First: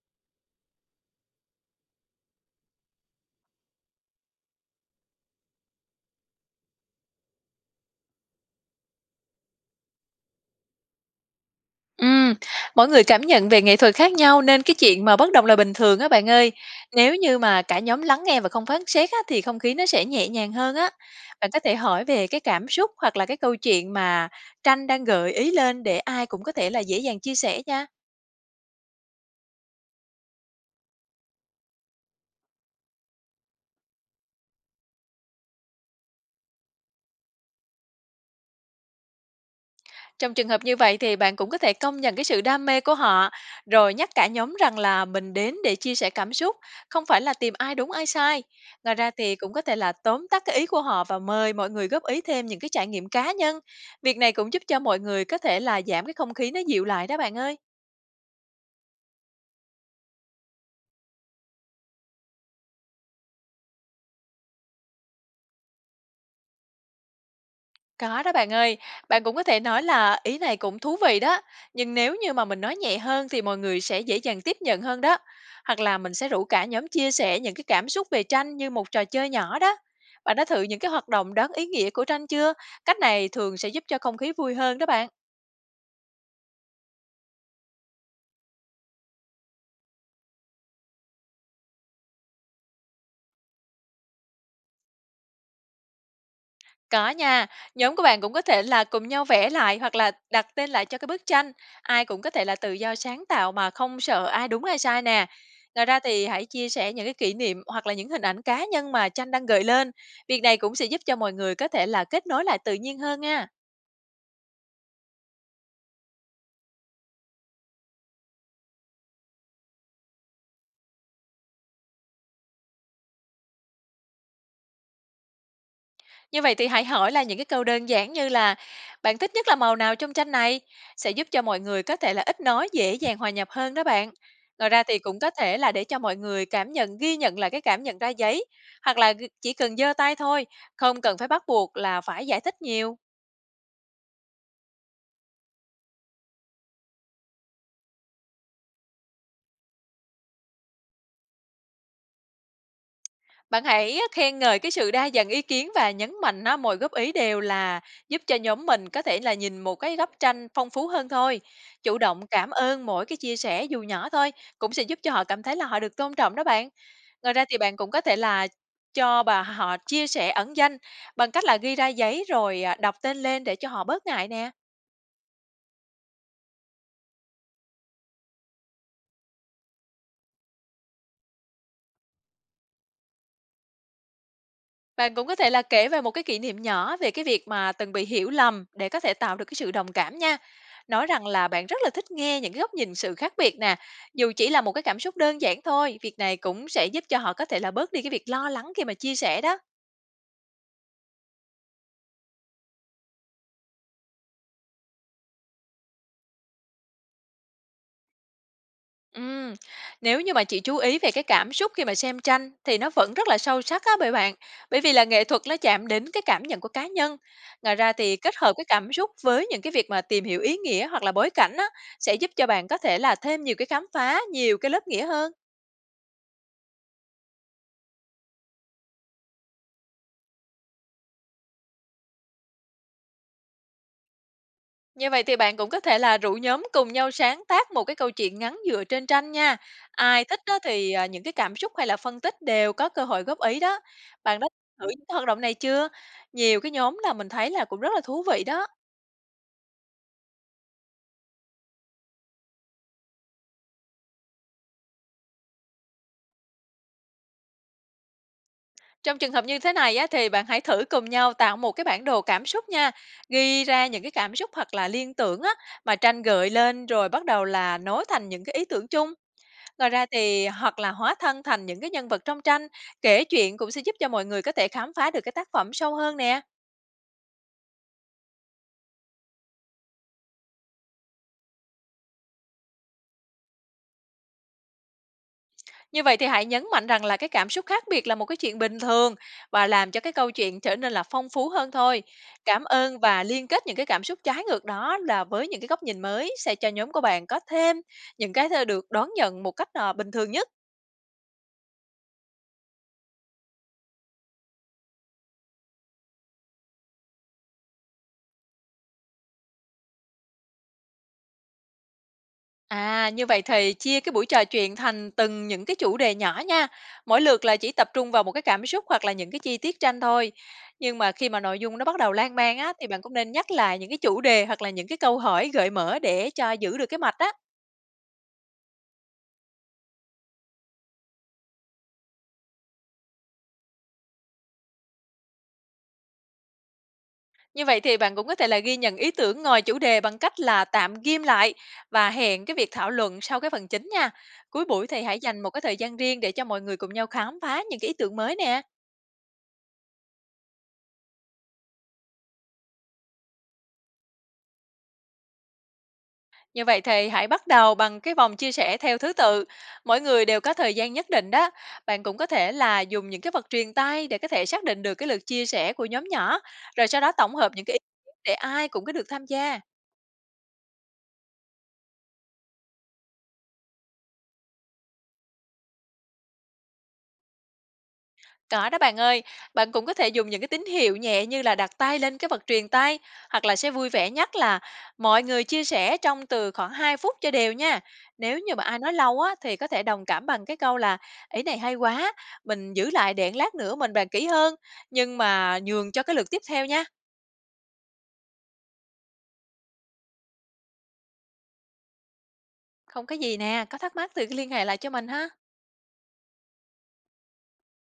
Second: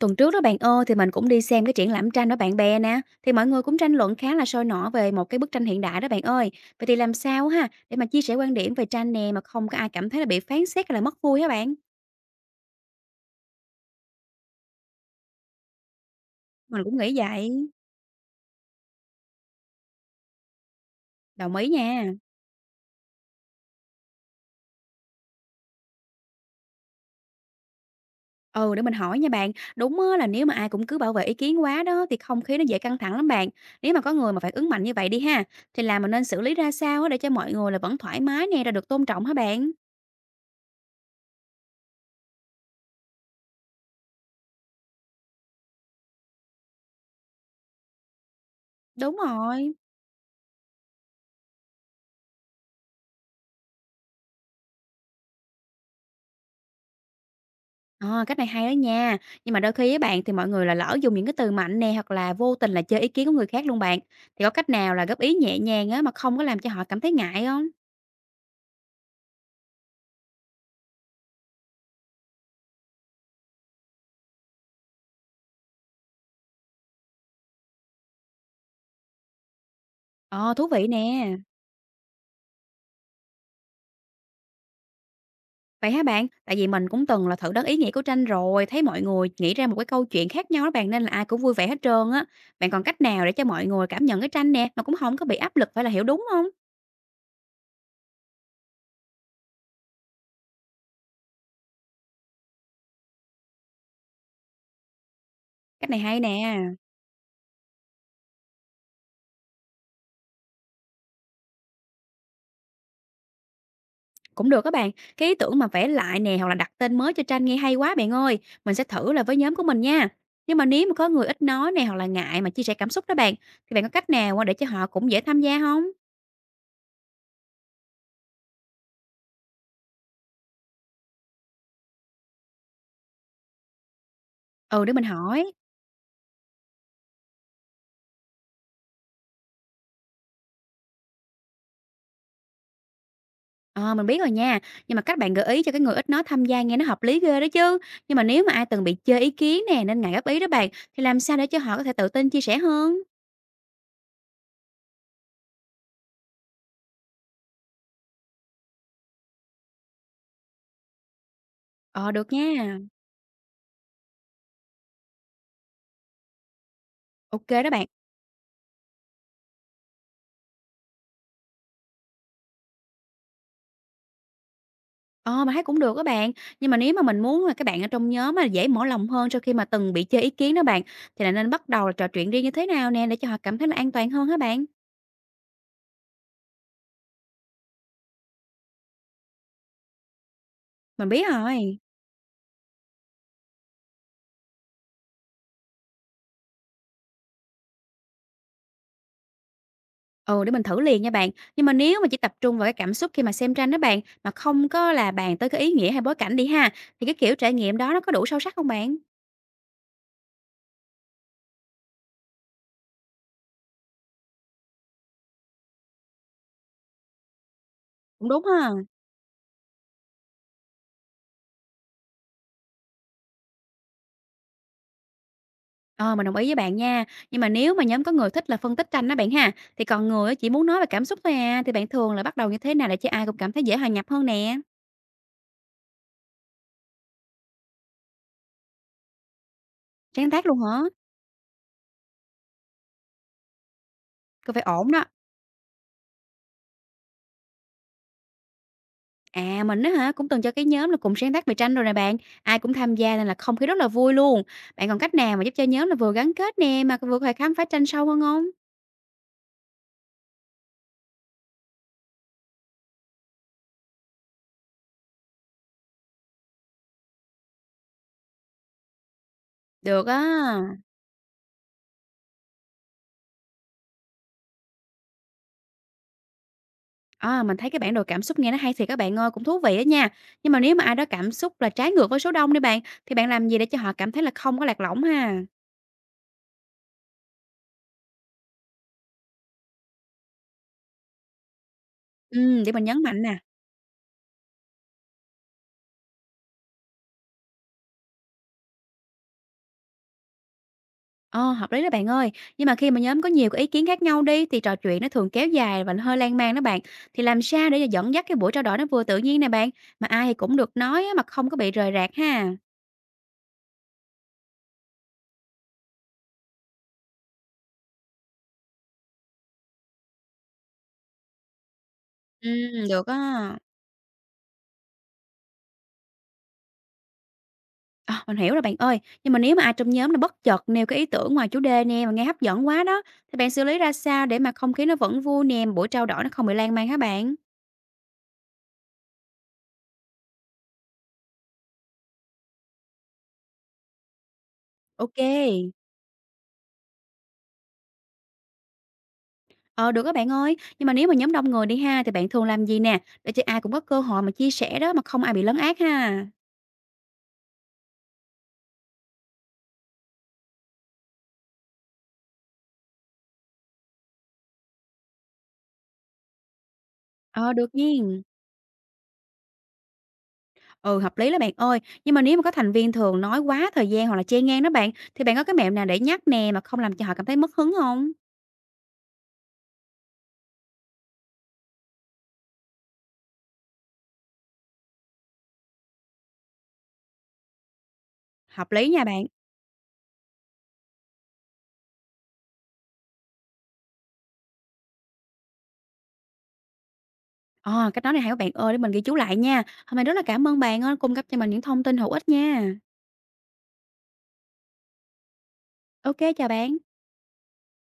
Tuần trước đó bạn ơi, thì mình cũng đi xem cái triển lãm tranh đó bạn bè nè, thì mọi người cũng tranh luận khá là sôi nổi về một cái bức tranh hiện đại đó bạn ơi. Vậy thì làm sao ha để mà chia sẻ quan điểm về tranh nè mà không có ai cảm thấy là bị phán xét hay là mất vui hả bạn? Ừm, mỗi người cảm nhận về nghệ thuật khác nhau nên cái chuyện mà bất đồng là bình thường á bạn ơi. Mình cũng Nếu nghĩ như vậy. mà cả nhóm lắng nghe và không phán xét á, thì không khí nó sẽ nhẹ nhàng hơn á. Bạn Đồng có ý thể hỏi nha. về cái cảm xúc hoặc là cái câu chuyện mà tranh đang gợi ý lên để ai cũng có thể là dễ dàng chia sẻ nha. Ừ, để mình hỏi nha bạn. Đúng á, là nếu mà ai cũng cứ bảo vệ ý kiến quá đó thì không khí nó dễ căng thẳng lắm bạn. Nếu mà có người mà phản ứng mạnh như vậy đi ha, thì là mình nên xử lý ra sao á để cho mọi người là vẫn thoải mái nè, rồi được tôn trọng hả bạn? Trong trường hợp như vậy thì bạn cũng có thể công nhận cái sự đam mê của họ, rồi nhắc cả nhóm rằng là mình đến để chia sẻ cảm xúc, không phải là tìm ai đúng ai sai. Ngoài ra Đúng thì cũng có rồi. thể là tóm tắt cái ý của họ và mời mọi người góp ý thêm những cái trải nghiệm cá nhân. Việc này cũng giúp cho mọi người có thể là giảm cái không khí nó dịu lại đó bạn ơi. Ờ, cách này hay đó nha. Nhưng mà đôi khi với bạn, thì mọi người là lỡ dùng những cái từ mạnh nè, hoặc là vô tình là chơi ý kiến của người khác luôn bạn. Thì có cách nào là góp ý nhẹ nhàng á, mà không có làm cho họ cảm thấy ngại không? Có đó bạn ơi, bạn cũng có thể nói là ý này cũng thú vị đó, nhưng nếu như mà mình nói nhẹ hơn thì mọi người sẽ dễ dàng tiếp nhận hơn đó. Hoặc là mình sẽ rủ cả nhóm chia sẻ những cái cảm xúc về tranh như một trò chơi nhỏ đó. Bạn đã Ờ, thử thú những vị cái hoạt nè. động đoán ý nghĩa của tranh chưa? Cách này thường sẽ giúp cho không khí vui hơn đó bạn. Vậy hả bạn? Tại vì mình cũng từng là thử đoán ý nghĩa của tranh rồi, thấy mọi người nghĩ ra một cái câu chuyện khác nhau đó bạn, nên là ai cũng vui vẻ hết trơn á. Bạn còn cách nào để cho mọi người cảm nhận cái tranh nè, mà cũng không có bị áp lực phải là hiểu đúng không? Có nha, nhóm của bạn cũng có thể là cùng nhau vẽ lại hoặc là đặt tên lại cho cái bức tranh. Ai cũng có thể là tự do sáng tạo mà không sợ ai đúng ai sai nè. Ngoài Cách ra này hay thì nè. hãy chia sẻ những cái kỷ niệm hoặc là những hình ảnh cá nhân mà tranh đang gợi lên. Việc này cũng sẽ giúp cho mọi người có thể là kết nối lại tự nhiên hơn nha. Cũng được các bạn, cái ý tưởng mà vẽ lại nè hoặc là đặt tên mới cho tranh nghe hay quá bạn ơi. Mình sẽ thử là với nhóm của mình nha. Nhưng mà nếu mà có người ít nói nè hoặc là ngại mà chia sẻ cảm xúc đó bạn, thì bạn có cách nào mà để cho họ cũng dễ tham gia không? Như vậy thì hãy hỏi là những cái câu đơn giản như là "Bạn thích nhất là màu nào trong tranh này?" sẽ giúp cho mọi người có thể là ít nói, dễ dàng hòa nhập hơn đó bạn. Ngoài ra Ừ, để thì mình cũng có hỏi. thể là để cho mọi người cảm nhận ghi nhận là cái cảm nhận ra giấy, hoặc là g chỉ cần giơ tay thôi, không cần phải bắt buộc là phải giải thích nhiều. Ờ, mình biết rồi nha, nhưng mà các bạn gợi ý cho cái người ít nói tham gia nghe nó hợp lý ghê đó chứ. Nhưng mà nếu mà ai từng bị chơi ý kiến nè nên ngại góp ý đó bạn, thì làm sao để cho họ có thể tự tin chia sẻ hơn? Bạn hãy khen ngợi cái sự đa dạng ý kiến và nhấn mạnh á, mọi góp ý đều là giúp cho nhóm mình có thể là nhìn một cái góc tranh phong phú hơn thôi. Chủ Ờ, động được cảm nha. ơn mỗi cái chia sẻ dù nhỏ thôi cũng sẽ giúp cho họ cảm thấy là họ được tôn trọng đó bạn. Ngoài ra Ok thì đó bạn bạn. cũng có thể là cho bà họ chia sẻ ẩn danh bằng cách là ghi ra giấy rồi à, đọc tên lên để cho họ bớt ngại nè. Ờ, mình thấy cũng được các bạn, nhưng mà nếu mà mình muốn là các bạn ở trong nhóm mà dễ mở lòng hơn sau khi mà từng bị chê ý kiến đó bạn, thì là nên bắt đầu là trò chuyện riêng như thế nào nè để cho họ cảm thấy là an toàn hơn hả bạn? Bạn cũng có thể là kể về một cái kỷ niệm nhỏ về cái việc mà từng bị hiểu lầm để có thể tạo được cái sự đồng cảm nha. Nói Mình biết rằng là bạn rất rồi. là thích nghe những cái góc nhìn sự khác biệt nè, dù chỉ là một cái cảm xúc đơn giản thôi, việc này cũng sẽ giúp cho họ có thể là bớt đi cái việc lo lắng khi mà chia sẻ đó. Ừ, để mình thử liền nha bạn. Nhưng mà nếu mà chỉ tập trung vào cái cảm xúc khi mà xem tranh đó bạn, mà không có là bàn tới cái ý nghĩa hay bối cảnh đi ha, thì cái kiểu trải nghiệm đó nó có đủ sâu sắc không bạn? Ừm, nếu như mà chị chú ý về cái cảm xúc khi mà xem tranh thì nó vẫn rất là sâu sắc á bởi bạn, bởi vì là nghệ thuật nó chạm đến cái cảm nhận của cá nhân. Ngoài ra thì Cũng kết đúng hợp cái ha. cảm xúc với những cái việc mà tìm hiểu ý nghĩa hoặc là bối cảnh á, sẽ giúp cho bạn có thể là thêm nhiều cái khám phá, nhiều cái lớp nghĩa hơn. Ờ, mình đồng ý với bạn nha. Nhưng mà nếu mà nhóm có người thích là phân tích tranh đó bạn ha, thì còn người á chỉ muốn nói về cảm xúc thôi à, thì bạn thường là bắt đầu như thế nào để cho ai cũng cảm thấy dễ hòa nhập hơn nè? Như vậy thì bạn cũng có thể là rủ nhóm cùng nhau sáng tác một cái câu chuyện ngắn dựa trên tranh nha. Ai Sáng thích tác đó luôn hả? thì, à, những cái cảm xúc hay là phân tích đều có cơ hội góp ý đó. Bạn đã Cũng phải thử ổn những đó. cái hoạt động này chưa? Nhiều cái nhóm là mình thấy là cũng rất là thú vị đó. À, mình á hả, cũng từng cho cái nhóm là cùng sáng tác về tranh rồi nè bạn, ai cũng tham gia nên là không khí rất là vui luôn. Bạn còn cách nào mà giúp cho nhóm là vừa gắn kết nè, mà vừa có thể khám phá tranh sâu hơn không? Trong trường hợp như thế này á thì bạn hãy thử cùng nhau tạo một cái bản đồ cảm xúc nha. Ghi ra những cái cảm xúc hoặc là liên tưởng á mà tranh gợi lên rồi bắt đầu là nối thành những cái ý tưởng chung. Ngoài ra Được thì hoặc á. là hóa thân thành những cái nhân vật trong tranh, kể chuyện cũng sẽ giúp cho mọi người có thể khám phá được cái tác phẩm sâu hơn nè. À, mình thấy cái bản đồ cảm xúc nghe nó hay thiệt các bạn ơi, cũng thú vị đó nha. Nhưng mà nếu mà ai đó cảm xúc là trái ngược với số đông đi bạn, thì bạn làm gì để cho họ cảm thấy là không có lạc lõng ha? Như vậy thì hãy nhấn mạnh rằng là cái cảm xúc khác biệt là một cái chuyện bình thường và làm cho cái câu chuyện trở nên là phong phú hơn thôi. Cảm Để mình ơn nhấn và mạnh nè. liên kết những cái cảm xúc trái ngược đó là với những cái góc nhìn mới sẽ cho nhóm của bạn có thêm những cái được đón nhận một cách à, bình thường nhất. Ờ, hợp lý đó bạn ơi. Nhưng mà khi mà nhóm có nhiều cái ý kiến khác nhau đi thì trò chuyện nó thường kéo dài và nó hơi lan man đó bạn. Thì làm sao để dẫn dắt cái buổi trao đổi nó vừa tự nhiên nè bạn, mà ai thì cũng được nói á, mà không có bị rời rạc ha. À, như vậy thì chia cái buổi trò chuyện thành từng những cái chủ đề nhỏ nha. Mỗi lượt là chỉ tập trung vào một cái cảm xúc hoặc là những cái chi tiết tranh thôi. Nhưng mà khi mà nội dung nó bắt đầu lan Ừ, man á thì bạn được cũng á. nên nhắc lại những cái chủ đề hoặc là những cái câu hỏi gợi mở để cho giữ được cái mạch á. Ờ, mình hiểu rồi bạn ơi. Nhưng mà nếu mà ai trong nhóm nó bất chợt nêu cái ý tưởng ngoài chủ đề nè mà nghe hấp dẫn quá đó thì bạn xử lý ra sao để mà không khí nó vẫn vui nè, mà buổi trao đổi nó không bị lan man hả bạn? Như vậy thì bạn cũng có thể là ghi nhận ý tưởng ngoài chủ đề bằng cách là tạm ghim lại và hẹn cái việc thảo luận sau cái phần chính nha. Cuối buổi thì hãy Ok. dành một cái thời gian riêng để cho mọi người cùng nhau khám phá những cái ý tưởng mới nè. Ờ, được các bạn ơi, nhưng mà nếu mà nhóm đông người đi ha, thì bạn thường làm gì nè, để cho ai cũng có cơ hội mà chia sẻ đó mà không ai bị lấn át ha? Như vậy thì hãy bắt đầu bằng cái vòng chia sẻ theo thứ tự. Mỗi người đều có thời gian nhất định đó. Bạn cũng có thể là dùng những cái vật truyền tay để có thể xác định được cái lượt chia sẻ của nhóm nhỏ, rồi sau đó tổng hợp Ờ, những cái được ý kiến nhiên. để ai cũng có được tham gia. Ừ, hợp lý đó bạn ơi, nhưng mà nếu mà có thành viên thường nói quá thời gian hoặc là chen ngang đó bạn, thì bạn có cái mẹo nào để nhắc nè mà không làm cho họ cảm thấy mất hứng không? Có đó bạn ơi, bạn cũng có thể dùng những cái tín hiệu nhẹ như là đặt tay lên cái vật truyền tay hoặc là sẽ vui vẻ nhắc là mọi người chia sẻ trong từ khoảng 2 phút cho đều nha. Nếu như mà Hợp ai lý nói nha lâu bạn. á thì có thể đồng cảm bằng cái câu là ý này hay quá, mình giữ lại để lát nữa mình bàn kỹ hơn, nhưng mà nhường cho cái lượt tiếp theo nha. Ờ, cách nói này hay các bạn ơi, để mình ghi chú lại nha. Hôm nay rất là cảm ơn bạn á, cung cấp cho mình những thông tin hữu ích nha. Không có gì nè, có thắc mắc thì cứ liên hệ lại cho mình ha. Ok chào bạn.